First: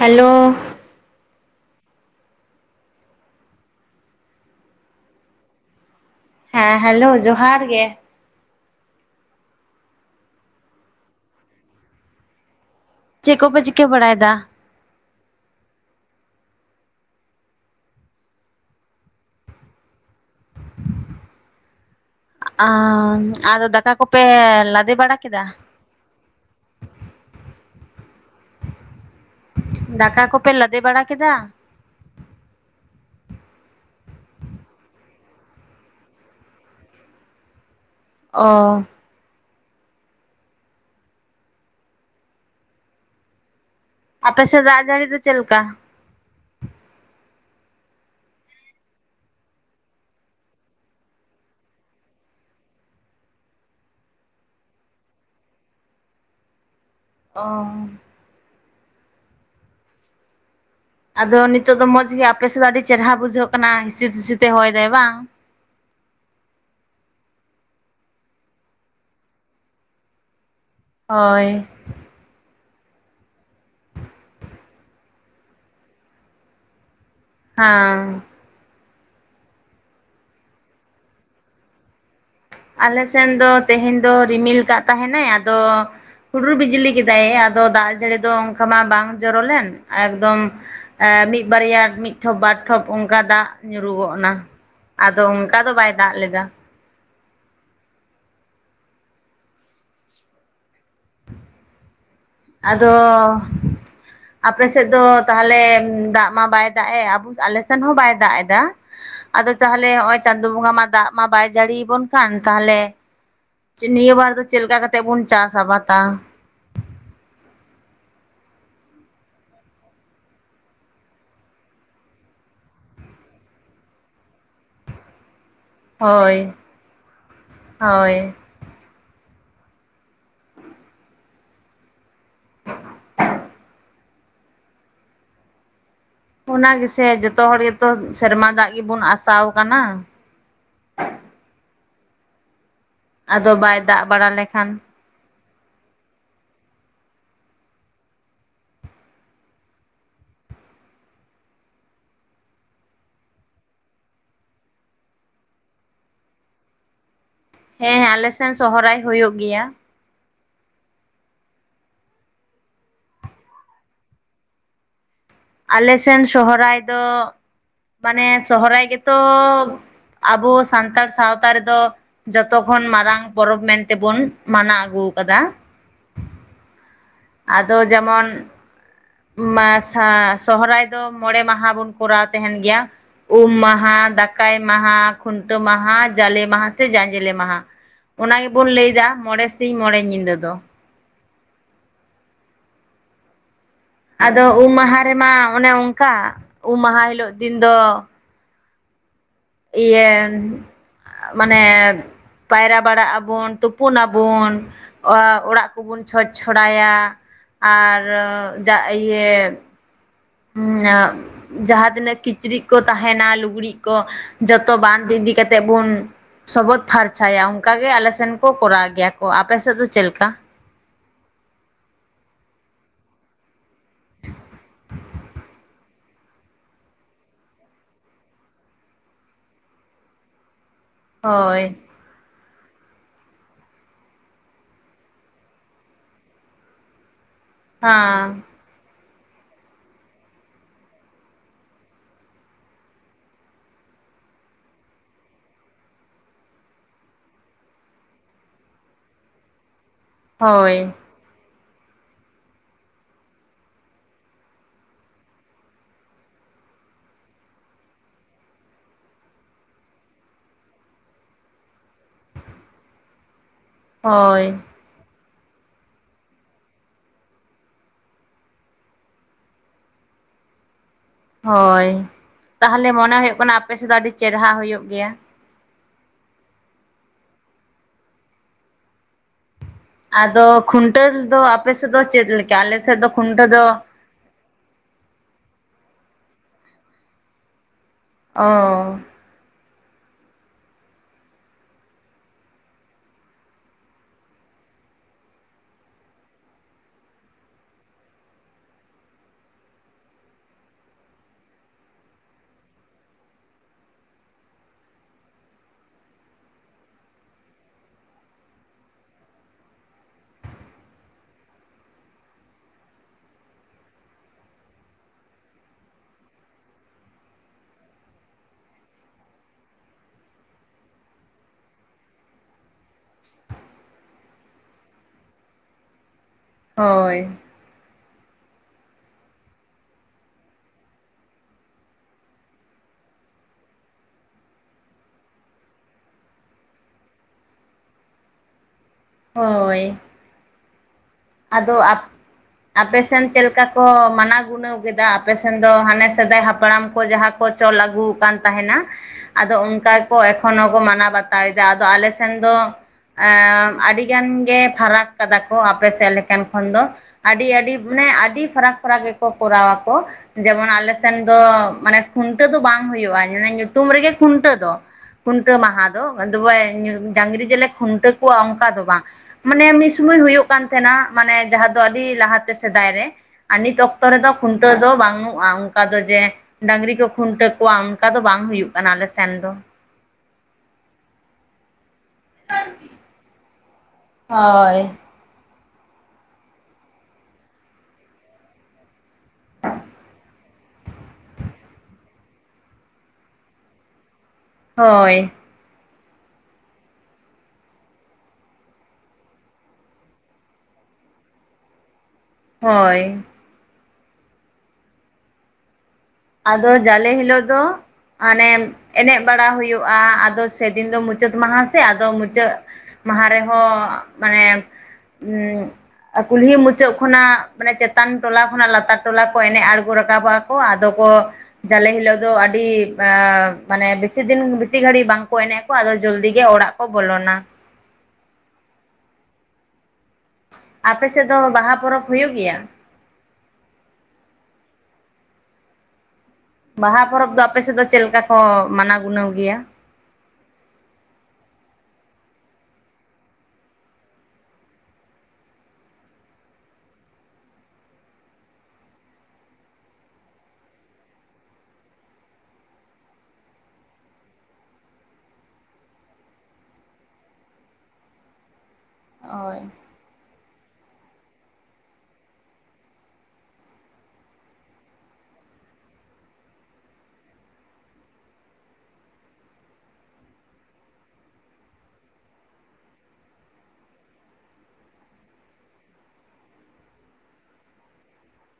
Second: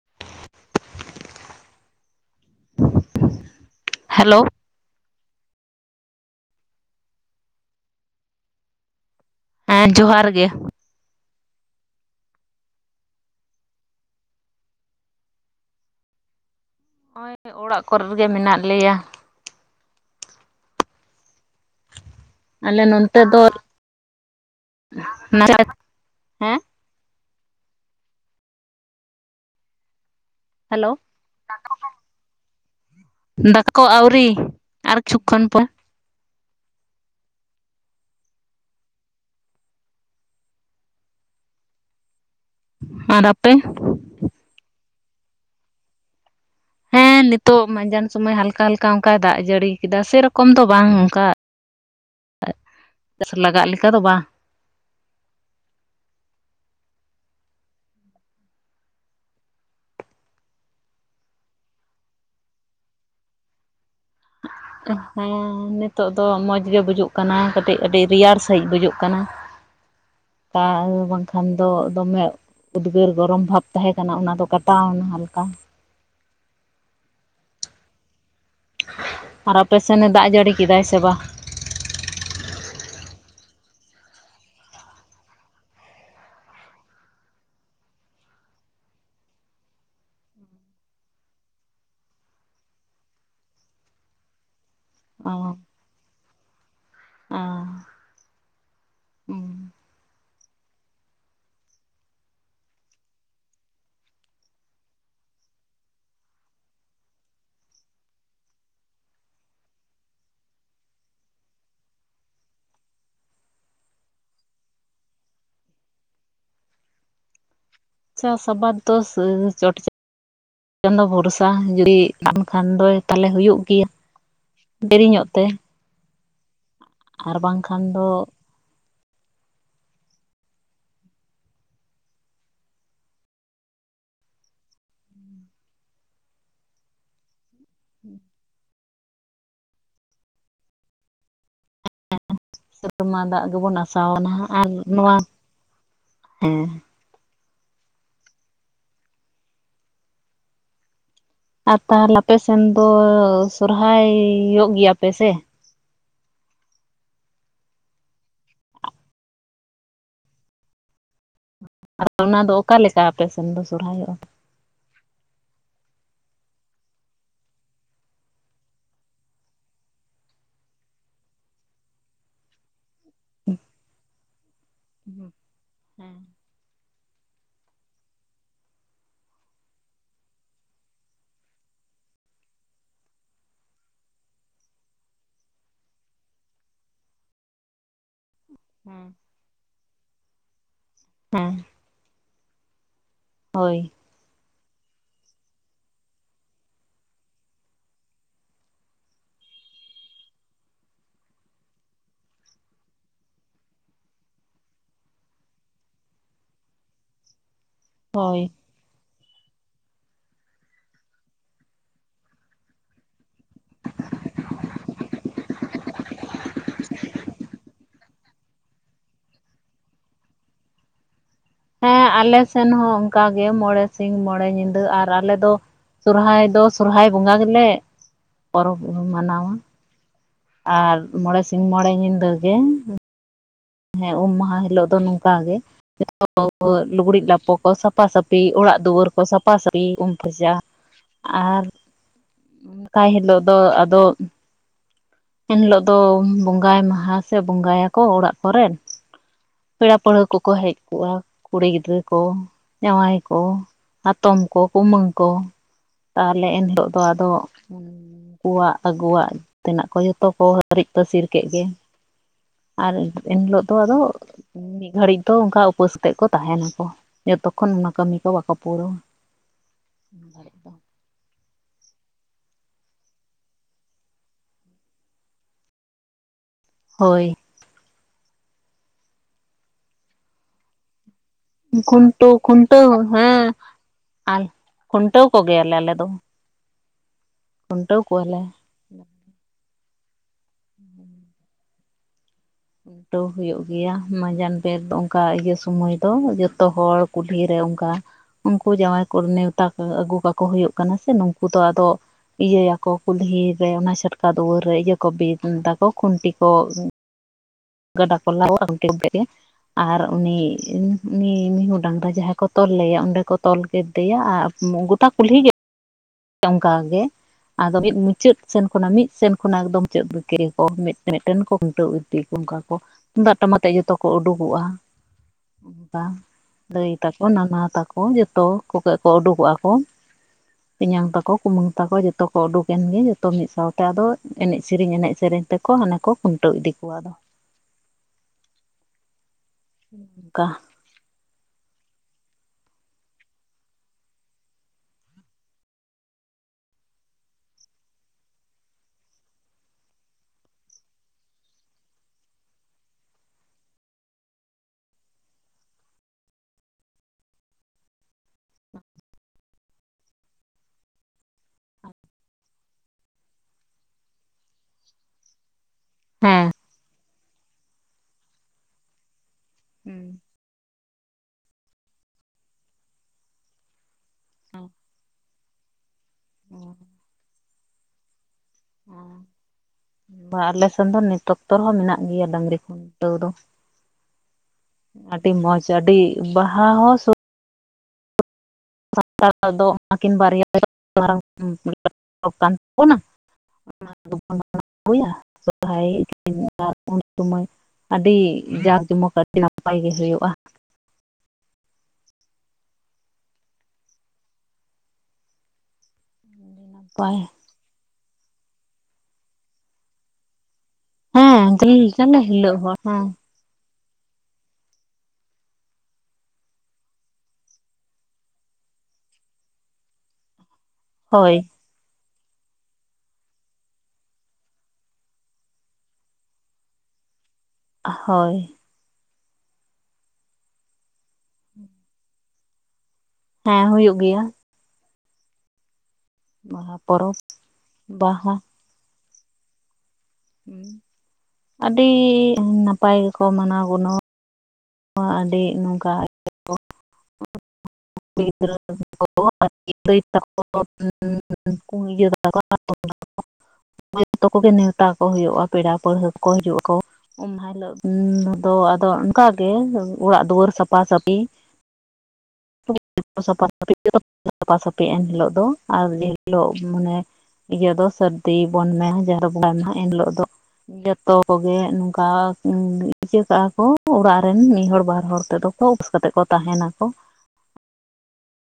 ᱦᱮᱸᱞᱳ hello ᱦᱮᱸ hello ᱡᱚᱦᱟᱨ ᱜᱮ᱾ ᱦᱮᱸ ᱡᱚᱦᱟᱨ ᱜᱮ᱾ ᱪᱮ ᱠᱚᱯᱮ ᱪᱤᱠᱟᱹ ᱵᱟᱲᱟᱭ ᱫᱟ ᱚᱲᱟᱜ ᱠᱚᱨᱮᱜᱮ ᱢᱮᱱᱟᱜ ᱞᱮᱭᱟ ᱟᱞᱮ ᱱᱚᱱᱛᱮ ᱫᱚ ᱟᱱ ᱫᱟᱠᱟ ᱠᱚᱯᱮ ᱞᱟᱫᱮ ᱵᱟᱲᱟ ᱠᱮᱫᱟ ᱦᱮᱸ ᱫᱟᱠᱟ ᱠᱚᱯᱮ ᱞᱟᱫᱮ ᱦᱮᱞᱳ ᱵᱟᱲᱟ ᱠᱮᱫᱟ ᱫᱟᱠᱟ ᱠᱚ ᱟᱹᱣᱨᱤ ᱟᱨ ᱪᱷᱩᱠ ᱠᱷᱚᱱ ᱯᱮ ᱚ ᱟᱨ ᱟᱯᱮ ᱟᱯᱮᱥᱮᱫ ᱫᱟᱜ ᱡᱟᱹᱲᱤ ᱫᱚ ᱪᱮᱫ ᱞᱮᱠᱟ ᱦᱮᱸ ᱱᱤᱛᱚᱜ ᱢᱟᱸᱡᱟᱱ ᱥᱚᱢᱚᱭ ᱦᱟᱞᱠᱟ ᱦᱟᱞᱠᱟ ᱚᱱᱠᱟᱭ ᱫᱟᱜ ᱡᱟᱹᱲᱤ ᱠᱮᱫᱟ ᱥᱮᱨᱚᱠᱚᱢ ᱫᱚ ᱵᱟᱝ ᱚᱱᱠᱟ [unintelligible] ᱞᱟᱜᱟᱜ ᱞᱮᱠᱟ ᱫᱚ ᱵᱟ ᱚ ᱟᱫᱚ ᱱᱤᱛᱚᱜ ᱫᱚ ᱢᱚᱸᱡᱽ ᱜᱮ ᱟᱯᱮ ᱥᱮᱫᱟᱜ ᱫᱚ ᱟᱹᱰᱤ ᱪᱮᱨᱦᱟ ᱵᱩᱡᱷᱟᱹᱜ ᱠᱟᱱᱟ ᱦᱤᱥᱤᱫ ᱦᱤᱥᱤᱫ ᱫᱮ ᱦᱚᱭ ᱫᱟᱭ ᱵᱟᱝ ᱦᱮᱸ ᱱᱤᱛᱚᱜ ᱫᱚ ᱢᱚᱡᱽ ᱜᱮ ᱵᱩᱡᱩᱜ ᱠᱟᱱᱟ ᱠᱟᱹᱴᱤᱡ ᱟᱹᱰᱤ ᱨᱮᱭᱟᱲ ᱥᱟᱦᱤᱡ ᱵᱩᱡᱩᱜ ᱠᱟᱱᱟ [unintelligible] ᱵᱟᱝᱠᱷᱟᱱ ᱦᱳᱭ ᱫᱚ ᱫᱚᱢᱮ ᱩᱫᱽᱜᱟᱹᱨ ᱜᱚᱨᱚᱢ ᱵᱷᱟᱵ ᱛᱟᱦᱮᱸ ᱠᱟᱱᱟ ᱚᱱᱟ ᱫᱚ ᱠᱟᱴᱟᱣᱱᱟ ᱦᱟᱞᱠᱟ ᱦᱮᱸ ᱟᱨ ᱟᱯᱮ ᱥᱮᱱᱮ ᱫᱟᱜ ᱡᱟᱹᱲᱤ ᱠᱮᱫᱟᱭ ᱥᱮ ᱵᱟᱝ ᱟᱞᱮ ᱥᱮᱱ ᱫᱚ ᱛᱮᱦᱮᱧ ᱫᱚ ᱨᱤᱢᱤᱞ ᱠᱟᱜ ᱛᱟᱦᱮᱱᱟᱭ ᱟᱫᱚ ᱦᱩᱰᱩᱨ ᱵᱤᱡᱽᱞᱤ ᱠᱮᱫᱟᱭ ᱟᱫᱚ ᱫᱟᱜ ᱡᱟᱹᱲᱤ ᱫᱚ ᱚᱱᱠᱟ ᱢᱟ ᱵᱟᱝ ᱡᱚᱨᱚᱮᱱ ᱮᱠᱫᱚᱢ ᱢᱤᱫ ᱵᱟᱨᱭᱟ ᱢᱤᱫ ᱴᱷᱚᱯ ᱵᱟᱨ ᱴᱷᱚᱯ ᱚᱱᱠᱟ ᱫᱟᱜ ᱧᱩᱨᱩ ᱜᱚᱜᱱᱟ ᱟᱫᱚ ᱚ ᱚᱱᱠᱟ ᱫᱚ ᱵᱟᱭ ᱫᱟᱜ ᱞᱮᱫᱟ ᱚ [unintelligible] ᱩᱸ ᱟᱫᱚ ᱟᱯᱮᱥᱮᱫ ᱫᱚ ᱛᱟᱦᱚᱞᱮ ᱫᱟᱜ ᱢᱟ ᱵᱟᱭ ᱫᱟᱜ ᱮ ᱟ ᱟᱞᱮᱥᱮᱫ ᱦᱚᱸ ᱵᱟᱭ ᱫᱟᱜ ᱮᱫᱟ ᱟᱫᱚ ᱛᱟᱦᱞᱮ ᱦᱚᱜ ᱚᱭ ᱪᱟᱸᱫᱚ ᱵᱚᱸᱜᱟ ᱢᱟ ᱫᱟᱜ ᱢᱟ ᱵᱟᱭ ᱡᱟᱹᱲᱤᱭᱟᱵᱚᱱ ᱠᱟᱱ ᱛᱟᱦᱚᱞᱮ ᱱᱤᱭᱟᱹ ᱵᱟᱨ ᱫᱚ ᱪᱮᱫ ᱞᱮᱠᱟ ᱠᱟᱛᱮᱜ ᱵᱚᱱ ᱪᱟᱥ ᱟᱵᱟᱫᱟ ᱪᱟᱥ ᱟᱵᱟᱫᱽ ᱫᱚ [unintelligible] ᱪᱟᱸᱫᱚ ᱵᱷᱚᱨᱥᱟ ᱡᱩᱫᱤ ᱮᱢ ᱠᱷᱟᱱ ᱫᱚ ᱛᱟᱦᱚᱞᱮ ᱦᱩᱭᱩᱜ ᱜᱮᱭᱟ ᱫᱮᱨᱤᱧᱚᱜ ᱛᱮ ᱦᱳᱭ ᱟᱨ ᱵᱟᱝᱠᱷᱟᱱ ᱫᱚ ᱦᱳᱭ ᱚ ᱜᱮᱥᱮ ᱡᱚᱛᱚ ᱦᱚᱲ ᱜᱮᱛᱚ ᱥᱮᱨᱢᱟ ᱫᱟᱜ ᱜᱮᱵᱚᱱ ᱟᱥᱟᱣ ᱟᱠᱟᱱᱟ ᱥᱮᱨᱢᱟ ᱫᱟᱜ ᱟᱫᱚ ᱜᱮᱵᱚᱱ ᱵᱟᱭ ᱫᱟᱜ ᱵᱟᱲᱟ ᱟᱥᱟᱣᱱᱟ ᱟᱨ ᱞᱮᱠᱷᱟᱱ ᱱᱚᱣᱟ ᱦᱮᱸ ᱟᱨ ᱛᱟᱦᱚᱞᱮ ᱟᱯᱮ ᱥᱮᱱ ᱫᱚ ᱥᱚᱨᱚᱨᱟ ᱭᱚᱜ ᱜᱮᱭᱟ ᱯᱮ ᱥᱮ ᱦᱮᱸ ᱟᱞᱮ ᱥᱮᱱ ᱥᱚᱦᱚᱨᱟᱭ ᱦᱩᱭᱩᱜ ᱜᱮᱭᱟ ᱟᱫᱚ ᱚᱱᱟ ᱫᱚ ᱚᱠᱟᱞᱮᱠᱟ ᱟᱯᱮ ᱥᱮᱱ ᱫᱚ ᱥᱚᱦᱚᱨᱟᱭᱚᱜᱼᱟ ᱟᱞᱮ ᱥᱮᱱ ᱥᱚᱦᱨᱟᱭ ᱫᱚ ᱢᱟᱱᱮ ᱥᱚᱦᱨᱟᱭ ᱜᱮᱛᱚ ᱟᱵᱚ ᱥᱟᱱᱛᱟᱲ ᱥᱟᱶᱛᱟ ᱨᱮᱫᱚ ᱡᱚᱛᱚ ᱠᱷᱚᱱᱟᱝ ᱢᱟᱨᱟᱝ ᱯᱚᱨᱚᱵᱽ ᱢᱮᱱᱛᱮ ᱵᱚᱱ ᱢᱟᱱᱟᱣ ᱟᱹᱜᱩ ᱟᱠᱟᱫᱟ ᱦᱮᱸ ᱟᱫᱚ ᱡᱮᱢᱚᱱ ᱥᱚᱦᱚᱨᱟᱭ ᱫᱚ ᱢᱚᱬᱮ ᱢᱟᱦᱟ ᱵᱚᱱ ᱠᱚᱨᱟᱣ ᱛᱟᱦᱮᱱ ᱜᱮᱭᱟ ᱩᱢ ᱢᱟᱦᱟ ᱫᱟᱠᱟᱭ ᱢᱟᱦᱟ ᱠᱷᱩᱱᱴᱟᱹᱣ ᱢᱟᱦᱟ ᱡᱟᱞᱮ ᱢᱟᱦᱟ ᱥᱮ ᱡᱟᱸᱡᱮᱞᱮ ᱢᱟᱦᱟ ᱚᱱᱟ ᱜᱮᱵᱚᱱ ᱦᱮᱸ ᱞᱟᱹᱭᱫᱟ ᱢᱚᱬᱮ ᱥᱤᱧ ᱢᱚᱬᱮ ᱧᱤᱫᱟᱹ ᱫᱚ ᱦᱚᱸ ᱦᱳᱭ ᱟᱫᱚ ᱩᱢ ᱢᱟᱦᱟ ᱨᱮᱢᱟ ᱚᱱᱮ ᱚᱱᱠᱟ ᱩᱢ ᱢᱟᱦᱟ ᱦᱤᱞᱳᱜ ᱫᱤᱱ ᱫᱚ ᱤᱭᱟᱹ ᱢᱟᱱᱮ ᱯᱟᱭᱨᱟ ᱵᱟᱲᱟᱜ ᱟᱵᱚᱱ ᱛᱩᱯᱩᱱ ᱟᱵᱚᱱ ᱚᱲᱟᱜ ᱠᱚᱵᱚᱱ ᱪᱷᱚᱸᱪ ᱪᱷᱚᱲᱟᱭᱟ ᱟᱨ ᱦᱳᱭ ᱡᱟ ᱤᱭᱟᱹ [unintelligible] ᱡᱟᱦᱟᱸ ᱛᱤᱱᱟᱹᱜ ᱠᱤᱪᱨᱤᱪ ᱠᱚ ᱛᱟᱦᱮᱱᱟ ᱞᱩᱜᱽᱲᱤᱡ ᱠᱚ ᱡᱚᱛᱚ ᱵᱟᱸᱫ ᱤᱫᱤ ᱠᱟᱛᱮᱫ ᱵᱚᱱ ᱥᱚᱵᱚᱫ ᱯᱷᱟᱨᱪᱟᱭᱟ ᱚᱱᱠᱟᱟᱜ ᱜᱮ ᱟᱞᱮ ᱥᱮᱱ ᱠᱚ ᱠᱚᱨᱟᱣ ᱜᱮᱭᱟ ᱠᱚ ᱟᱯᱮᱥᱮᱫ ᱫᱚ ᱪᱮᱫ ᱞᱮᱠᱟ ᱦᱮᱸ ᱟᱞᱮ ᱥᱮᱱ ᱦᱚᱸ ᱚᱱᱠᱟᱜᱮ ᱢᱚᱬᱮ ᱥᱤᱧ ᱢᱚᱬᱮ ᱧᱤᱫᱟᱹ ᱟᱨ ᱟᱞᱮ ᱫᱚ ᱥᱚᱨᱦᱟᱭ ᱫᱚ ᱥᱚᱨᱦᱟᱭ ᱵᱚᱸᱜᱟ ᱜᱮᱞᱮ ᱯᱚᱨᱚᱵᱽ ᱢᱟᱱᱟᱣᱟ ᱟᱨ ᱢᱚᱬᱮ ᱥᱤᱧ ᱦᱳᱭ ᱢᱚᱬᱮ ᱧᱤᱫᱟᱹ ᱜᱮ ᱦᱮᱸ ᱩᱢ ᱢᱟᱦᱟ ᱦᱤᱞᱳᱜ ᱫᱚ ᱱᱚᱝᱠᱟ ᱜᱮ [unintelligible] ᱞᱩᱜᱽᱲᱤᱡ ᱞᱟᱯᱚ ᱠᱚ ᱥᱟᱯᱷᱟ ᱥᱟᱯᱷᱤ ᱦᱮᱸ ᱚᱲᱟᱜ ᱫᱩᱣᱟᱹᱨ ᱠᱚ ᱥᱟᱯᱷ [unintelligible] ᱟᱨ ᱚᱱᱠᱟ ᱦᱤᱞᱚᱜ ᱫᱚ ᱟᱫᱚ ᱮᱱ ᱦᱤᱞᱚᱜ ᱫᱚ ᱵᱚᱸᱜᱟᱭ ᱢᱟᱦᱟ ᱥᱮ ᱵᱚᱸᱜᱟᱭᱟ ᱠᱚ ᱚᱲᱟᱜ ᱠᱚᱨᱮ ᱯᱮᱲᱟ ᱯᱟᱹᱲᱦᱟᱹ ᱳᱜᱠᱩᱠᱚ ᱦᱳᱭ ᱦᱮᱡ ᱠᱚᱜᱼᱟ ᱠᱩᱲᱤ ᱜᱤᱫᱽᱨᱟᱹ ᱠᱚ ᱡᱟᱶᱟᱭ ᱠᱚ ᱦᱟᱛᱚᱢ ᱠᱚ ᱠᱩᱢᱟᱹᱝ ᱠᱚ ᱛᱟᱦᱞᱮ ᱮᱱᱦᱤᱞᱳᱜ ᱫᱚ ᱟᱫᱚ ᱩᱱᱠᱩᱣᱟᱜ ᱟᱹᱩᱣᱟᱜ ᱛᱮᱱᱟᱜ ᱠᱚ ᱡᱚᱛ ᱡᱚᱛᱚ ᱠᱚ ᱦᱟᱹᱨᱤᱡ ᱯᱟᱹᱥᱤᱨ ᱠᱮᱫ ᱜᱮ ᱟᱨ ᱮᱱᱦᱤᱞᱚᱜ ᱫᱚ ᱟᱫᱚ ᱦᱳᱭ ᱢᱤᱫ ᱜᱷᱟᱹᱲᱤᱡ ᱛᱚ ᱚᱱᱠᱟ ᱩᱯᱟᱹᱥ ᱟᱛᱮᱫ ᱠᱚ ᱛᱟᱦᱮᱱᱟᱠᱚ ᱡᱚᱛᱚ ᱠᱷᱚᱱᱚᱱ ᱚᱱᱟ ᱠᱟᱹᱢᱤ ᱠᱚ ᱵᱟᱠᱚ ᱯᱩᱨᱟᱹᱣᱟ [inaudible] ᱦᱳᱭ ᱛᱟᱦᱞᱮ ᱢᱚᱱᱮ ᱦᱩᱭᱩᱜ ᱠᱟᱱᱟ ᱟᱯᱮ ᱥᱮᱫ ᱫᱚ ᱟᱹᱰᱤ ᱪᱮᱨᱦᱟ ᱦᱩᱭᱩᱜ ᱜᱮᱭᱟ? ᱦᱳᱭ ᱟᱫᱚ ᱠᱷᱩᱱᱴᱟᱹᱣ ᱫᱚ ᱟᱯᱮ ᱥᱮᱫ ᱫᱚ ᱠᱷᱩᱱᱴᱟᱹ ᱪᱮᱫ ᱞᱮᱠᱟ ᱟᱞᱮ ᱠᱷᱩᱱᱴᱟᱹᱣ ᱥᱮᱫ ᱫᱚ ᱦᱮᱸ ᱠᱷᱩᱱᱴᱟᱹᱣ ᱫᱚ ᱟᱨ ᱠᱷᱩᱱᱴᱟᱹᱣ ᱠᱚᱜᱮᱭᱟᱞᱮ ᱟᱞᱮ ᱫᱚ ᱠᱷᱩᱱᱴᱟᱹᱣ ᱠᱚᱣᱟᱞᱮ ᱚ ᱴᱟᱹᱣ ᱦᱩᱭᱩᱜ ᱜᱮᱭᱟ ᱢᱟᱡᱟᱱ ᱵᱮᱨ ᱫᱚ ᱚᱱᱠᱟ ᱤᱭᱟᱹ ᱥᱚᱢᱚᱭ ᱫᱚ ᱡᱚᱛᱚ ᱦᱚᱲ ᱠᱩᱞᱦᱤ ᱨᱮ ᱚᱱᱠᱟ ᱩᱱᱠᱩ ᱡᱟᱶᱟᱭ ᱠᱚ ᱱᱮᱣᱛᱟ ᱟᱹᱜᱩ ᱠᱟᱠᱚ ᱦᱩᱭᱩᱜ ᱠᱟᱱᱟ ᱥᱮ ᱱᱩᱝᱠᱩ ᱫᱚ ᱟᱫᱚ ᱤᱭᱟᱹᱭᱟᱠᱚ ᱠᱩᱞᱦᱤᱨᱮ ᱚᱱᱟ ᱪᱷᱟᱴᱠᱟ ᱫᱩᱣᱟᱹᱨ ᱨᱮ ᱤᱭᱟᱹ ᱠᱚ ᱵᱤᱫᱟᱠᱚ ᱠᱷᱩᱱᱴᱤ ᱠᱚ ᱜᱟᱰᱟ ᱠᱚ ᱞᱟᱜᱣᱟ ᱠᱷᱩᱱᱴᱤ ᱠᱚ ᱟᱹᱜᱩ ᱠᱮᱫ ᱜᱮ᱾ ᱟᱨ ᱩᱱᱤ ᱩᱱᱤ ᱢᱤᱦᱩ ᱰᱟᱝᱨᱟ ᱡᱟᱦᱟᱸᱭ ᱠᱚ ᱛᱚᱞ ᱞᱮᱭᱟ ᱚᱸᱰᱮ ᱠᱚ ᱛᱚᱞ ᱠᱮᱫᱮᱭᱟ ᱟᱨ ᱜᱚᱴᱟ ᱠᱩᱞᱦᱤ ᱜᱮ ᱚᱝᱠᱟ ᱜᱮ ᱟᱫᱚ ᱢᱤᱫ ᱢᱩᱪᱟᱹᱫ ᱥᱮᱱ ᱠᱷᱚᱱᱟᱜ ᱢᱤᱫ ᱥᱮᱱ ᱠᱷᱚᱱᱟᱜ ᱮᱫᱚᱢ [inaudible] ᱢᱤᱫ ᱴᱮᱱ ᱢᱤᱫ ᱴᱮᱱ ᱠᱚ ᱠᱷᱩᱱᱴᱟᱹᱣ ᱫᱤᱭᱮ ᱠᱚ ᱚᱝᱠᱟ ᱠᱚ ᱛᱩᱢᱫᱟᱜ ᱴᱟᱢᱟᱠ ᱛᱮ ᱡᱚᱛᱚ ᱠᱚ ᱩᱰᱩᱠᱚᱜᱼᱟ ᱚᱝᱠᱟ ᱫᱟᱹᱭ ᱦᱳᱭ ᱛᱟᱠᱚ ᱱᱟᱱᱟ ᱛᱟᱠᱚ ᱡᱚᱛᱚ ᱠᱚ ᱜᱮ ᱠᱚ ᱩᱰᱩᱠᱚᱜᱼᱟ ᱠᱚ᱾ ᱛᱮᱧᱟᱝ ᱛᱟᱠᱚ ᱠᱩᱢᱟᱹᱝ ᱛᱟᱠᱚ ᱡᱚᱛᱚ ᱠᱚ ᱩᱰᱩᱠᱮᱱ ᱜᱮ ᱡᱚᱛᱚ ᱢᱤᱫ ᱥᱟᱶᱛᱮ ᱟᱫᱚ ᱮᱱᱮᱡ ᱥᱮᱨᱮᱧ ᱮᱱᱮᱡ ᱥᱮᱨᱮᱧ ᱛᱮᱠᱚ ᱦᱟᱱᱮ ᱠᱚ ᱠᱷᱩᱱᱴᱟᱹᱣ ᱤᱫᱤ ᱠᱚᱣᱟ ᱟᱫᱚ। ᱦᱳᱭ ᱦᱳᱭ ᱚᱝᱠᱟ ᱟᱫᱚ ᱟ ᱟᱯᱮ ᱥᱮᱱ ᱪᱮᱫ ᱞᱮᱠᱟ ᱠᱚ ᱢᱟᱱᱟᱣ ᱜᱩᱱᱟᱹᱣ ᱠᱮᱫᱟ, ᱟᱯᱮ ᱥᱮᱱ ᱫᱚ ᱦᱟᱱᱮ ᱥᱮᱫᱟᱭ ᱦᱟᱯᱲᱟᱢ ᱠᱚ ᱡᱟᱦᱟᱸ ᱠᱚ ᱪᱚᱞ ᱟᱹᱜᱩᱣᱟᱠᱟᱱ ᱛᱟᱦᱮᱱᱟ ᱟᱫᱚ ᱚᱝᱠᱟ ᱜᱮᱠᱚ ᱮᱠᱷᱚᱱ ᱦᱚᱸᱠᱚ ᱢᱟᱱᱟᱣ ᱵᱟᱛᱟᱣᱮᱫᱟ ᱟᱫᱚ ᱟᱞᱮ ᱥᱮᱱ ᱫᱚ ᱮᱸ ᱟᱹᱰᱤ ᱜᱟᱱ ᱜᱮ ᱯᱷᱟᱨᱟᱠ ᱠᱟᱫᱟ ᱠᱚ ᱟᱯᱮ ᱥᱮᱫ ᱞᱮᱠᱟᱱ ᱠᱷᱚᱱ ᱫᱚ᱾ ᱟᱹᱰᱤ ᱟᱹᱰᱤ ᱢᱟᱱᱮ ᱟᱹᱰᱤ ᱯᱷᱟᱨᱟᱠ ᱯᱷᱟᱨᱟᱠ ᱜᱮ ᱠᱚ ᱠᱚᱨᱟᱣ ᱟᱠᱚ। ᱡᱮᱢᱚᱱ ᱟᱞᱮ ᱥᱮᱱ ᱫᱚ, ᱢᱟᱱᱮ ᱠᱷᱩᱱᱴᱟᱹᱣ ᱫᱚ ᱵᱟᱝ ᱦᱩᱭᱩᱜᱼᱟ ᱚᱱᱮ ᱧᱩᱛᱩᱢ ᱨᱮᱜᱮ ᱠᱷᱩᱱᱴᱟᱹᱣ ᱫᱚ᱾ ᱠᱩᱩᱱᱴᱟ. ᱢᱟᱦᱟ ᱟᱫᱚ, ᱟᱫᱚ ᱦᱮᱸ ᱛᱚᱵᱮ ᱰᱟᱝᱨᱤ ᱡᱮᱞᱮ ᱠᱷᱩᱱᱴᱟᱹᱣ ᱠᱚᱣᱟ ᱚᱱᱠᱟ ᱫᱚ ᱵᱟᱝ ᱢᱟᱱᱮ ᱢᱤᱫ ᱦᱩᱸ ᱥᱚᱢᱚᱭ ᱦᱩᱭᱩᱜ ᱠᱟᱱ ᱛᱟᱦᱮᱱᱟ ᱢᱟᱱᱮ ᱡᱟᱦᱟᱸ ᱫᱚ ᱟᱹᱰᱤ ᱞᱟᱦᱟᱛᱮ ᱥᱮᱫᱟᱭ ᱨᱮ ᱟᱨ ᱱᱤᱛ ᱚᱠᱛᱚ ᱨᱮᱫᱚ ᱠᱷᱩᱱᱴᱟᱹᱣ ᱫᱚ ᱵᱟᱹᱱᱩᱜᱼᱟ ᱚᱱᱠᱟ ᱫᱚ ᱡᱮ ᱦᱮᱸ ᱰᱟᱹᱝᱨᱤ ᱠᱚ ᱠᱷᱩᱱᱴᱟᱹᱣ ᱠᱚᱣᱟ ᱚᱝᱠᱟ ᱫᱚ ᱵᱟᱝ ᱦᱩᱭᱩᱜ ᱠᱟᱱᱟ ᱟᱞᱮ ᱥᱮᱱ ᱫᱚ᱾ ᱵᱟ ᱟᱞᱮ ᱥᱮᱱ ᱫᱚ ᱱᱤᱛ ᱚᱠᱛᱚ ᱨᱮᱦᱚᱸ ᱢᱮᱱᱟᱜ ᱜᱮᱭᱟ ᱰᱟᱝᱨᱤ ᱠᱷᱩᱱᱴᱟᱹᱣ ᱫᱚ। ᱦᱳᱭ ᱟᱹᱰᱤ ᱢᱚᱸᱡᱽ ᱟᱹᱰᱤ ᱵᱟᱦᱟ ᱦᱚᱸ, ᱥᱚ [inaudible] [unintelligible] ᱦᱳᱭ ᱩᱱ ᱥᱩᱢᱚᱭ ᱟᱹᱰᱤ ᱡᱟᱠ ᱡᱚᱢᱚᱠ ᱟᱹᱰᱤ ᱱᱟᱯᱟᱭ ᱜᱮ ᱦᱩᱭᱩᱜᱼᱟ। ᱦᱳᱭ, ᱟᱫᱚ ᱡᱟᱞᱮ ᱱᱟᱯᱟᱭ ᱦᱤᱞᱳᱜ ᱫᱚ ᱢᱟᱱᱮ ᱮᱱᱮᱡ ᱵᱟᱲᱟ ᱦᱩᱭᱩᱜᱼᱟ ᱟᱫᱚ ᱯᱮ ᱫᱤᱱ ᱫᱚ ᱢᱩᱪᱟᱹᱫ ᱦᱮᱸ ᱢᱟᱦᱟ ᱥᱮ ᱡᱤᱞ ᱟᱫᱚ ᱡᱟᱞᱮ ᱢᱩᱪᱟᱹᱫ ᱦᱤᱞᱳᱜ ᱦᱚᱸ ᱦᱮᱸ ᱢᱟᱦᱟ ᱨᱮᱦᱚᱸ ᱢᱟᱱᱮ ᱩᱸᱻ ᱠᱩᱞᱦᱤ ᱢᱩᱪᱟᱹᱫ ᱠᱷᱚᱱᱟᱜ ᱢᱟᱱᱮ ᱪᱮᱛᱟᱱ ᱴᱚᱞᱟ ᱠᱷᱚᱱᱟᱜ ᱞᱟᱛᱟᱨ ᱴᱚᱞᱟ ᱠᱚ ᱮᱱᱮᱡ ᱟᱬᱜᱚ ᱨᱟᱠᱟᱵᱚᱜ ᱟᱠᱚ ᱟᱫᱚ ᱠᱚ ᱦᱳᱭ ᱡᱟᱞᱮ ᱦᱤᱞᱳᱜ ᱫᱚ ᱟᱹᱰᱤ ᱮᱸᱻ ᱢᱟᱱᱮ ᱵᱮᱥᱤ ᱫᱤᱱ ᱵᱮᱥᱤ ᱜᱷᱟᱹᱲᱤᱡ ᱵᱟᱝᱠᱚ ᱮᱱᱮᱡ ᱟᱠᱚ ᱟᱫᱚ ᱡᱚᱞᱫᱤ ᱜᱮ ᱚᱲᱟᱜ ᱠᱚ ᱵᱚᱞᱚᱱᱟ᱾ ᱦᱳᱭ ᱟᱯᱮ ᱥᱮᱫ ᱫᱚ ᱵᱟᱦᱟ ᱯᱚᱨᱚᱵᱽ ᱦᱩᱭᱩᱜ ᱜᱮᱭᱟ? ᱦᱮᱸ ᱦᱩᱭᱩᱜ ᱜᱮᱭᱟ᱾ ᱵᱟᱦᱟ ᱯᱚᱨᱚᱵᱽ ᱫᱚ ᱟᱯᱮᱥᱮᱫ ᱫᱚ ᱪᱮᱫ ᱞᱮᱠᱟ ᱵᱟᱦᱟ ᱠᱚ ᱢᱟᱱᱟᱣ ᱜᱩᱱᱟᱹᱣ ᱜᱮᱭᱟ? ᱟᱹᱰᱤ ᱱᱟᱯᱟᱭ ᱜᱮᱠᱚ ᱢᱟᱱᱟᱣ ᱜᱩᱱᱟᱹᱣᱟ᱾ ᱟᱹᱰᱤ ᱱᱚᱝ ᱠᱟ [unintelligible] [unintelligible] [unintelligible] ᱡᱚᱛᱚ ᱠᱚᱜᱮ ᱱᱮᱣᱛᱟ ᱠᱚ ᱦᱩᱭᱩᱜᱼᱟ ᱯᱮᱲᱟ ᱯᱟᱹᱲᱦᱟᱹ ᱠᱚ ᱦᱤᱡᱩᱜ ᱟᱠᱚ᱾ ᱩᱢ ᱢᱟᱦᱟ ᱦᱤᱞᱳᱜ ᱫᱚ ᱟᱫᱚ ᱚᱱᱠᱟᱜᱮ ᱦᱳᱭ ᱚᱲᱟᱜ ᱫᱩᱣᱟᱹᱨ ᱥᱟᱯᱷᱟᱥᱟᱹᱯᱷᱤ ᱥᱟᱯᱷᱟ ᱥᱟᱯᱷᱤᱡ ᱛᱮᱫᱚ ᱥᱟᱯᱷᱟ ᱥᱟᱟᱯᱷᱤ ᱮᱱ ᱦᱤᱞᱳᱜ ᱫᱚ ᱟᱨ ᱡᱮ ᱦᱤᱞᱳᱜ ᱢᱟᱱᱮ ᱤᱭᱟᱹ ᱫᱚ ᱥᱟᱹᱨᱫᱤ ᱵᱚᱱ ᱢᱮᱱ [unintelligible] ᱮᱱ ᱦᱤᱞᱳᱜ ᱫᱚ ᱡᱚᱛᱚ ᱠᱚᱜᱮ ᱱᱚᱝᱠᱟ ᱤᱠᱟᱹ ᱠᱟᱜᱼᱟ ᱠᱚ ᱚᱲᱟᱜ ᱚ ᱨᱮᱱ ᱢᱤᱫ ᱦᱚᱲᱚᱲ ᱵᱟᱨ ᱦᱚᱲ ᱛᱮᱫᱚ ᱠᱚ ᱩᱯ ᱠᱟᱛᱮᱫ ᱠᱚ ᱛᱟᱦᱮᱱᱟ ᱠᱚ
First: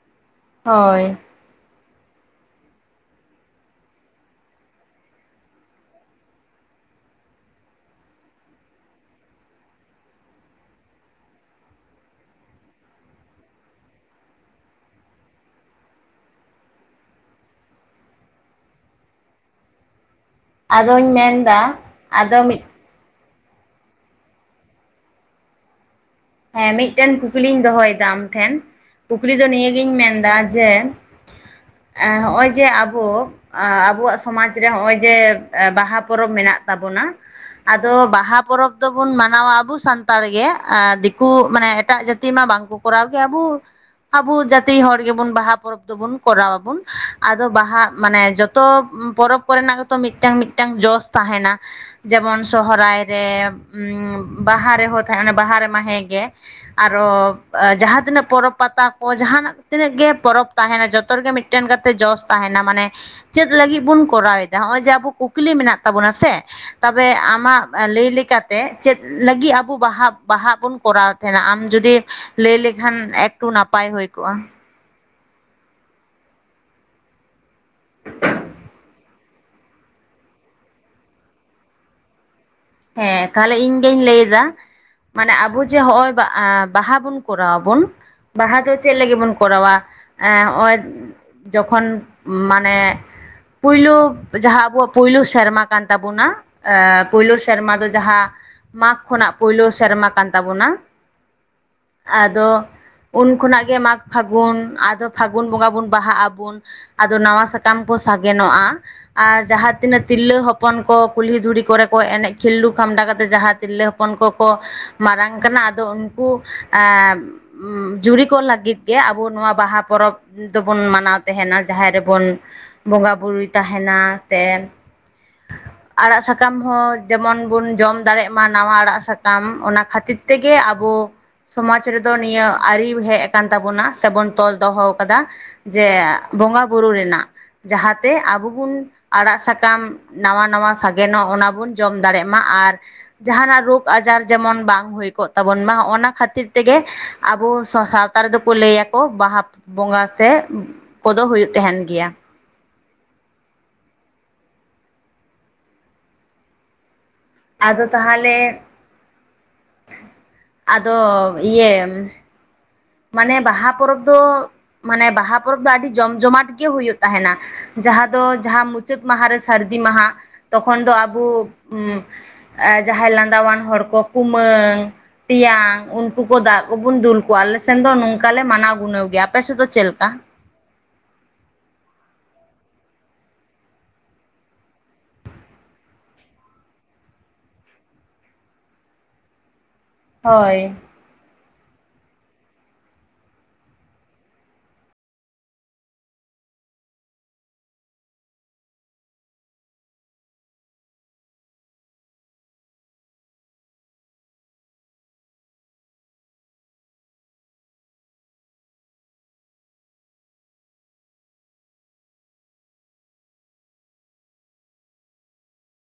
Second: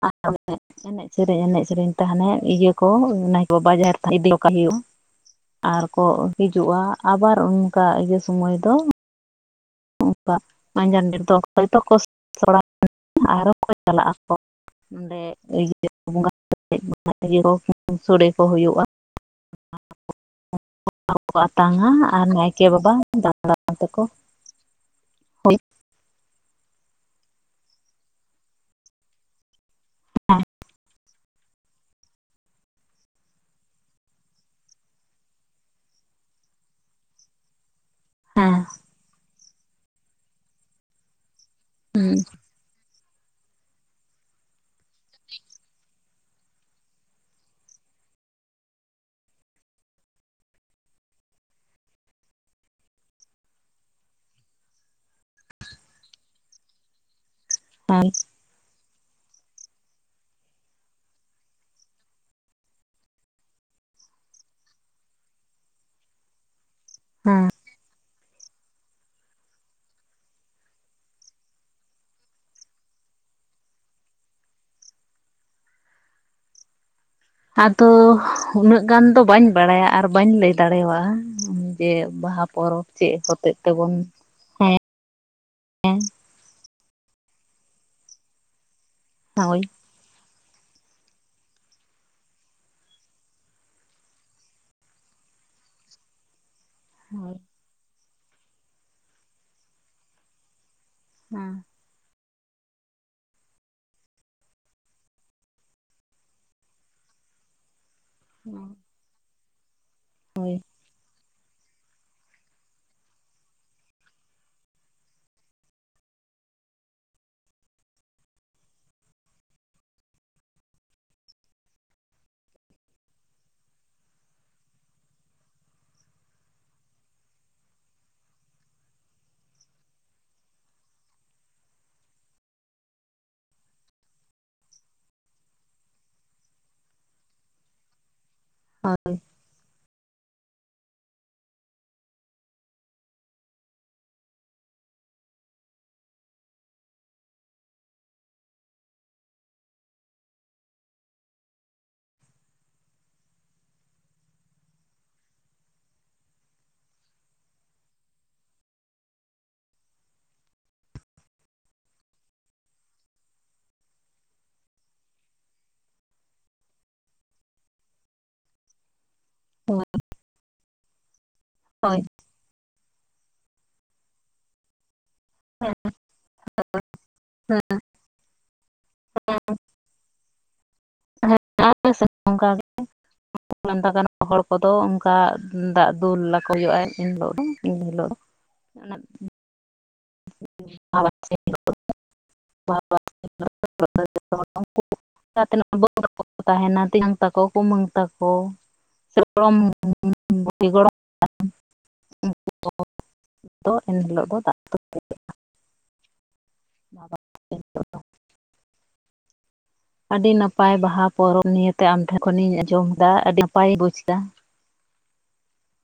ᱟᱨ ᱮᱱᱮᱡ ᱦᱳᱭ ᱥᱮᱨᱮᱧ ᱮᱱᱮᱡ ᱥᱮᱨᱮᱧ ᱛᱱᱮ ᱦᱟᱱᱮ ᱤᱭᱟᱹ ᱠᱚ ᱱᱟᱹᱭᱠᱮ ᱵᱟᱵᱟ ᱡᱟᱦᱮᱨ ᱛ ᱤᱫᱤ ᱠ ᱦᱩᱭᱩᱜᱼᱟ ᱟᱨ ᱠᱚ ᱦᱤᱡᱩᱜᱼᱟ ᱟᱵᱟᱨ ᱚᱱᱠᱟ ᱤᱭᱟᱹ ᱥᱩᱢᱟᱹᱭ ᱫᱚ ᱚᱱᱠᱟ ᱢᱟᱡᱟᱱᱰᱤ [unintelligible] ᱪᱟᱞᱟᱜ ᱟᱠᱚ ᱚᱸᱰᱮ ᱤᱭᱟᱹ ᱵᱚᱸᱜᱟ ᱥᱚᱲᱮ ᱠᱚ ᱦᱩᱭᱩᱜᱼᱟ ᱟᱫᱚᱧ [unintelligible] ᱠᱚ ᱢᱮᱱᱫᱟ ᱟᱛᱟᱝᱟ ᱟᱨ ᱟᱫᱚ ᱢᱤᱫ ᱱᱟᱭᱠᱮ ᱵᱟᱵᱟ ᱫᱟᱬ ᱛᱮᱠᱚ ᱦᱳᱭ᱾ ᱦᱮᱸ ᱢᱤᱫᱴᱮᱱ ᱠᱩᱠᱞᱤᱧ ᱫᱚᱦᱚᱭᱮᱫᱟ ᱟᱢᱴᱷᱮᱱ᱾ ᱠᱩᱠᱞᱤ ᱫᱚ ᱱᱤᱭᱟᱹᱜᱤᱧ ᱢᱮᱱᱫᱟ ᱡᱮ ᱦᱚᱸᱜ-ᱚᱸᱭ ᱡᱮ ᱟᱵᱚ ᱟᱵᱚᱣᱟᱜ ᱥᱚᱢᱟᱡ ᱨᱮ ᱱᱚᱜᱼᱚᱭ ᱡᱮ ᱵᱟᱦᱟ ᱯᱚᱨᱚᱵᱽ ᱢᱮᱱᱟᱜ ᱛᱟᱵᱚᱱᱟ ᱟᱫᱚ ᱵᱟᱦᱟ ᱦᱮᱸ ᱯᱚᱨᱚᱵᱽ ᱫᱚᱵᱩᱱ ᱢᱟᱱᱟᱣᱟ ᱟᱵᱩ ᱥᱟᱱᱛᱟᱲ ᱜᱮ ᱟᱨ ᱫᱤᱠᱩ ᱢᱟᱱᱮ ᱮᱴᱟᱜ ᱦᱩᱸ ᱡᱟᱹᱛᱤ ᱢᱟ ᱵᱟᱝ ᱠᱚ ᱠᱚᱨᱟᱣ ᱜᱮ ᱟᱵᱚ ᱟᱵᱚ ᱡᱟᱛᱤ ᱦᱚᱲ ᱜᱮᱵᱚᱱ ᱵᱟᱦᱟ ᱯᱚᱨᱚᱵᱽ ᱫᱚᱵᱩᱱ ᱠᱚᱨᱟᱣᱟᱵᱩᱱ ᱟᱫᱚ ᱵᱟᱦᱟ ᱢᱟᱱᱮ ᱡᱚᱛ ᱛᱚ ᱯᱚᱨᱚᱵᱽ ᱠᱚᱨᱮᱱᱟᱜ ᱜᱮᱛᱚ ᱢᱤᱫᱴᱟᱝ ᱢᱤᱫᱴᱟᱝ ᱡᱚᱥ ᱛᱟᱦᱮᱱᱟ ᱡᱮᱢᱚᱱ ᱥᱚᱦᱨᱟᱭ ᱨᱮ ᱵᱟᱦᱟ ᱨᱮᱦᱚᱸ ᱛᱟᱦᱮᱸ ᱵᱟᱦᱟ ᱨᱮ ᱢᱟ ᱦᱮᱸ ᱜᱮ᱾ ᱜᱮ ᱟᱨᱚ ᱡᱟᱦᱟᱸ ᱦᱮᱸ ᱛᱤᱱᱟᱹᱜ ᱯᱚᱨᱚᱵᱽ ᱯᱟᱛᱟ ᱠᱚ ᱡᱟᱦᱟᱱᱟᱜ ᱛᱤᱱᱟᱹᱜ ᱜᱮ ᱯᱚᱨᱚᱵᱽ ᱛᱟᱦᱮᱱᱟ ᱡᱚᱛᱚ ᱨᱮᱜᱮ ᱢᱤᱫ ᱴᱮᱱ ᱠᱟᱛᱮ ᱡᱚᱥ ᱛᱟᱦᱮᱱᱟ ᱢᱟᱱᱮ ᱪᱮᱫ ᱞᱟᱹᱜᱤᱫ ᱵᱚᱱ ᱠᱚᱨᱟᱣᱮᱫᱟ? ᱱᱚᱜᱼᱚᱭ ᱡᱮ ᱟᱵᱚ ᱠᱩᱠᱞᱤ ᱢᱮᱱᱟᱜ ᱛᱟᱵᱚᱱᱟ ᱥᱮ ᱛᱚᱵᱮ ᱦᱮᱸ ᱟᱢᱟᱜ ᱞᱟᱹᱭ ᱞᱮᱠᱟᱛᱮ ᱪᱮᱫ ᱞᱟᱹᱜᱤᱫ ᱟᱵᱚ ᱵᱟᱦᱟ ᱵᱟᱦᱟ ᱵᱚᱱ ᱠᱚᱨᱟᱣ ᱛᱟᱦᱮᱱᱟ ᱟᱢ ᱡᱩᱫᱤ ᱞᱟᱹᱭ ᱞᱮᱠᱷᱟᱱ ᱮᱠᱴᱩ ᱱᱟᱯᱟᱭ ᱦᱩᱭ ᱠᱚᱜᱼᱟ ᱟᱫᱚ ᱩᱱᱟᱹᱜ ᱜᱟᱱ ᱫᱚ ᱵᱟᱹᱧ ᱵᱟᱲᱟᱭᱟ ᱟᱨ ᱵᱟᱹᱧ ᱞᱟᱹᱭ ᱫᱟᱲᱮᱭᱟᱜᱼᱟ ᱡᱮ ᱵᱟᱦᱟ ᱯᱚᱨᱚᱵᱽ ᱪᱮᱫ ᱦᱮᱸ ᱦᱚᱛᱮᱡ ᱛᱟᱦᱚᱞᱮ ᱤᱧ ᱛᱮᱵᱚᱱ ᱜᱤᱧ ᱞᱟᱹᱭ ᱮᱫᱟ ᱢᱟᱱᱮ ᱟᱵᱚ ᱡᱮ ᱦᱚᱜᱼᱚᱭ ᱵᱟ ᱵᱟᱦᱟ ᱵᱚᱱ ᱠᱚᱨᱟᱣ ᱟᱵᱚᱱ ᱵᱟᱦᱟ ᱫᱚ ᱪᱮᱫ ᱞᱟᱹᱜᱤᱫ ᱵᱚᱱ ᱦᱳᱭ ᱠᱚᱨᱟᱣᱟ ᱱᱚᱜᱼᱚᱭ ᱡᱚᱠᱷᱚᱱ ᱢᱟᱱᱮ ᱯᱩᱭᱞᱩ ᱡᱟᱦᱟᱸ ᱟᱵᱚᱣᱟᱜ ᱯᱩᱭᱞᱩ ᱥᱮᱨᱢᱟ ᱠᱟᱱ ᱛᱟᱵᱚᱱᱟ ᱮ ᱯᱳᱭᱞᱳ ᱦᱳᱭ ᱥᱮᱨᱢᱟ ᱫᱚ ᱡᱟᱦᱟᱸ ᱢᱟᱜᱽ ᱠᱷᱚᱱᱟᱜ ᱯᱳᱭᱞᱳ ᱥᱮᱨᱢᱟ ᱠᱟᱱ ᱛᱟᱵᱳᱱᱟ ᱦᱮᱸ ᱟᱫᱚ ᱩᱱ ᱠᱷᱚᱱᱟᱜ ᱜᱮ ᱢᱟᱜᱽ ᱯᱷᱟᱹᱜᱩᱱ ᱟᱫᱚ ᱯᱷᱟᱹᱜᱩᱱ ᱵᱚᱸᱜᱟ ᱵᱩᱱ ᱵᱟᱦᱟᱜ ᱟᱵᱩᱱ ᱟᱫᱚ ᱱᱟᱣᱟ ᱥᱟᱠᱟᱢ ᱠᱚ ᱥᱟᱜᱮᱱᱚᱜᱼᱟ ᱟᱨ ᱡᱟᱦᱟᱸ ᱛᱤᱱᱟᱹᱜ ᱛᱤᱨᱞᱟᱹ ᱦᱳᱭ ᱦᱚᱯᱚᱱ ᱠᱚ ᱠᱩᱞᱦᱤ ᱫᱷᱩᱲᱤ ᱠᱚᱨᱮ ᱠᱚ ᱮᱱᱮᱡ ᱠᱷᱤᱞᱰᱩ ᱠᱷᱢᱰᱟᱣ ᱠᱟᱛᱮᱜ ᱡᱟᱦᱟᱸ ᱛᱤᱨᱞᱟᱹ ᱦᱚᱯᱚᱱ ᱠᱚᱠᱚ ᱢᱟᱨᱟᱝ ᱠᱟᱱᱟ ᱟᱫᱚ ᱩᱱᱠᱩ ᱡᱩᱨᱤ ᱠᱚ ᱞᱟᱹᱜᱤᱫ ᱜᱮ ᱟᱵᱚ ᱱᱚᱣᱟ ᱵᱟᱦᱟ ᱯᱚᱨᱚᱵᱽ ᱫᱚᱵᱚᱱ ᱢᱟᱱᱟᱣ ᱛᱟᱦᱮᱱᱟ ᱡᱟᱦᱮᱨ ᱨᱮᱵᱚᱱ ᱵᱚᱸᱜᱟᱼᱵᱩᱨᱩᱭ ᱛᱟᱦᱮᱱᱟ ᱥᱮ ᱟᱲᱟᱜ ᱥᱟᱠᱟᱢ ᱦᱚᱸ ᱡᱮᱢᱚᱱ ᱵᱚᱱ ᱡᱚᱢ ᱫᱟᱲᱮᱜ ᱢᱟ ᱱᱟᱣᱟ ᱟᱲᱟᱜ ᱥᱟᱠᱟᱢ ᱚᱱᱟ ᱠᱷᱟᱹᱛᱤᱨ ᱛᱮᱜᱮ ᱟᱵᱚ ᱥᱚᱢᱟᱡᱽ ᱨᱮᱫᱚ ᱱᱤᱭᱟᱹ ᱟᱹᱨᱤ ᱦᱮᱡ ᱟᱠᱟᱱ ᱛᱟᱵᱚᱱᱟ ᱥᱮᱵᱚᱱ ᱛᱚᱞ ᱫᱚᱦᱚ ᱟᱠᱟᱫᱟ ᱡᱮ ᱵᱚᱸᱜᱟ ᱵᱩᱨᱩ ᱨᱮᱱᱟᱜ ᱡᱟᱦᱟᱸᱛᱮ ᱟᱵᱚ ᱵᱚᱱ ᱟᱲᱟᱜ ᱥᱟᱠᱟᱢ ᱱᱟᱣᱟ ᱱᱟᱣᱟ ᱥᱟᱜᱮᱱᱚᱜ ᱚᱱᱟ ᱵᱚᱱ ᱡᱚᱢ ᱫᱟᱲᱮᱜ ᱢᱟ ᱟᱨ ᱡᱟᱦᱟᱱᱟᱜ ᱨᱳᱜᱽ ᱟᱡᱟᱨ ᱡᱮᱢᱚᱱ ᱵᱟᱝ ᱦᱩᱭ ᱠᱚᱜ ᱛᱟᱵᱚᱱ ᱢᱟ ᱚᱱᱟ ᱠᱷᱟᱹᱛᱤᱨ ᱛᱮᱜᱮ ᱟᱵᱚ ᱥᱟᱶᱛᱟ ᱮᱛᱟᱨ ᱨᱮᱫᱚ ᱠᱚ ᱞᱟᱹᱭᱟᱠᱚ ᱵᱟᱦᱟ ᱵᱚᱸᱜᱟ ᱥᱮ ᱠᱚᱫᱚ ᱦᱩᱭᱩᱜ ᱛᱟᱦᱮᱱ ᱜᱮᱭᱟ ᱟᱫᱚ ᱛᱟᱦᱚᱞᱮ ᱟᱫᱚ ᱤᱭᱟᱹ ᱢᱟᱱᱮ ᱵᱟᱦᱟ ᱯᱚᱨᱚᱵᱽ ᱫᱚ ᱢᱟᱱᱮ ᱵᱟᱦᱟ ᱯᱚᱨᱚᱵᱽ ᱫᱚ ᱟᱹᱰᱤ ᱡᱚᱢᱡᱚᱢᱟᱴ ᱜᱮ ᱦᱩᱭᱩᱜ ᱛᱟᱦᱮᱱᱟ ᱡᱟᱦᱟᱸ ᱫᱚ ᱡᱟᱦᱟᱸ ᱢᱩᱪᱟᱹ ᱢᱩᱪᱟᱹᱫ ᱢᱟᱦᱟ ᱨᱮ ᱥᱟᱹᱨᱫᱤ ᱢᱟᱦᱟ ᱛᱚᱠᱷᱚᱱ ᱫᱚ ᱟᱵᱚ ᱦᱳᱭ ᱡᱟᱦᱟᱸᱭ ᱞᱟᱸᱫᱟᱣᱟᱱ ᱦᱚᱲ ᱠᱚ ᱠᱩᱢᱟᱹᱝ ᱛᱮᱭᱟᱝ ᱩᱱᱠᱩ ᱠᱚ ᱫᱟᱜ ᱠᱚᱵᱚᱱ ᱫᱩᱞ ᱠᱚᱣᱟ ᱟᱞᱮᱥᱮᱱ ᱫᱚ ᱱᱚᱝᱠᱟ ᱞᱮ ᱢᱟᱱᱟᱣ ᱜᱩᱱᱟᱹᱣ ᱜᱮᱭᱟ ᱟᱯᱮ ᱥᱮᱫ ᱫᱚ ᱪᱮᱫ ᱠᱟ ᱚᱠᱟ ᱥ [unintelligible] ᱛ ᱜ ᱦᱚᱲ ᱠᱚᱫᱚ ᱚᱱᱠᱟ [unintelligible] ᱫᱟᱜ ᱫᱩᱞᱞᱟᱠᱚ ᱦᱩᱭᱩᱜᱼᱟ ᱮᱱ ᱦᱤᱞᱳᱜ ᱫᱚ ᱮᱱ ᱦᱤᱞᱳᱜ ᱫᱚ ᱚᱱᱟ ᱦᱳᱭ [unintelligible] [unintelligible] ᱛᱮ ᱵᱟᱹᱠᱚ ᱛᱟᱦᱮᱱᱟ [unintelligible] ᱛᱮᱧᱟᱝ ᱛᱟᱠᱚ ᱠᱩᱢᱟᱹᱝ ᱛᱟᱠᱚ ᱥᱮ ᱜᱚᱲᱚᱢ ᱜᱩᱤ ᱜᱚᱲᱚᱢ [unintelligible] ᱟ [unintelligible] ᱫᱚ ᱮᱱᱦᱤᱞᱳᱜ ᱫᱚ ᱫᱟᱜ [unintelligible] [inaudible] ᱟᱹᱰᱤ ᱱᱟᱯᱟᱭ ᱵᱟᱦᱟ ᱯᱚᱨᱚᱵᱽ ᱱᱤᱭᱮᱛᱮ ᱟᱢᱴᱷᱮᱱ ᱠᱷᱚᱱᱤᱧ ᱟᱸᱡᱚᱢᱮᱫᱟ ᱟᱹᱰᱤ ᱱᱟᱯᱟᱭᱤᱧ ᱵᱩᱡ ᱮᱫᱟ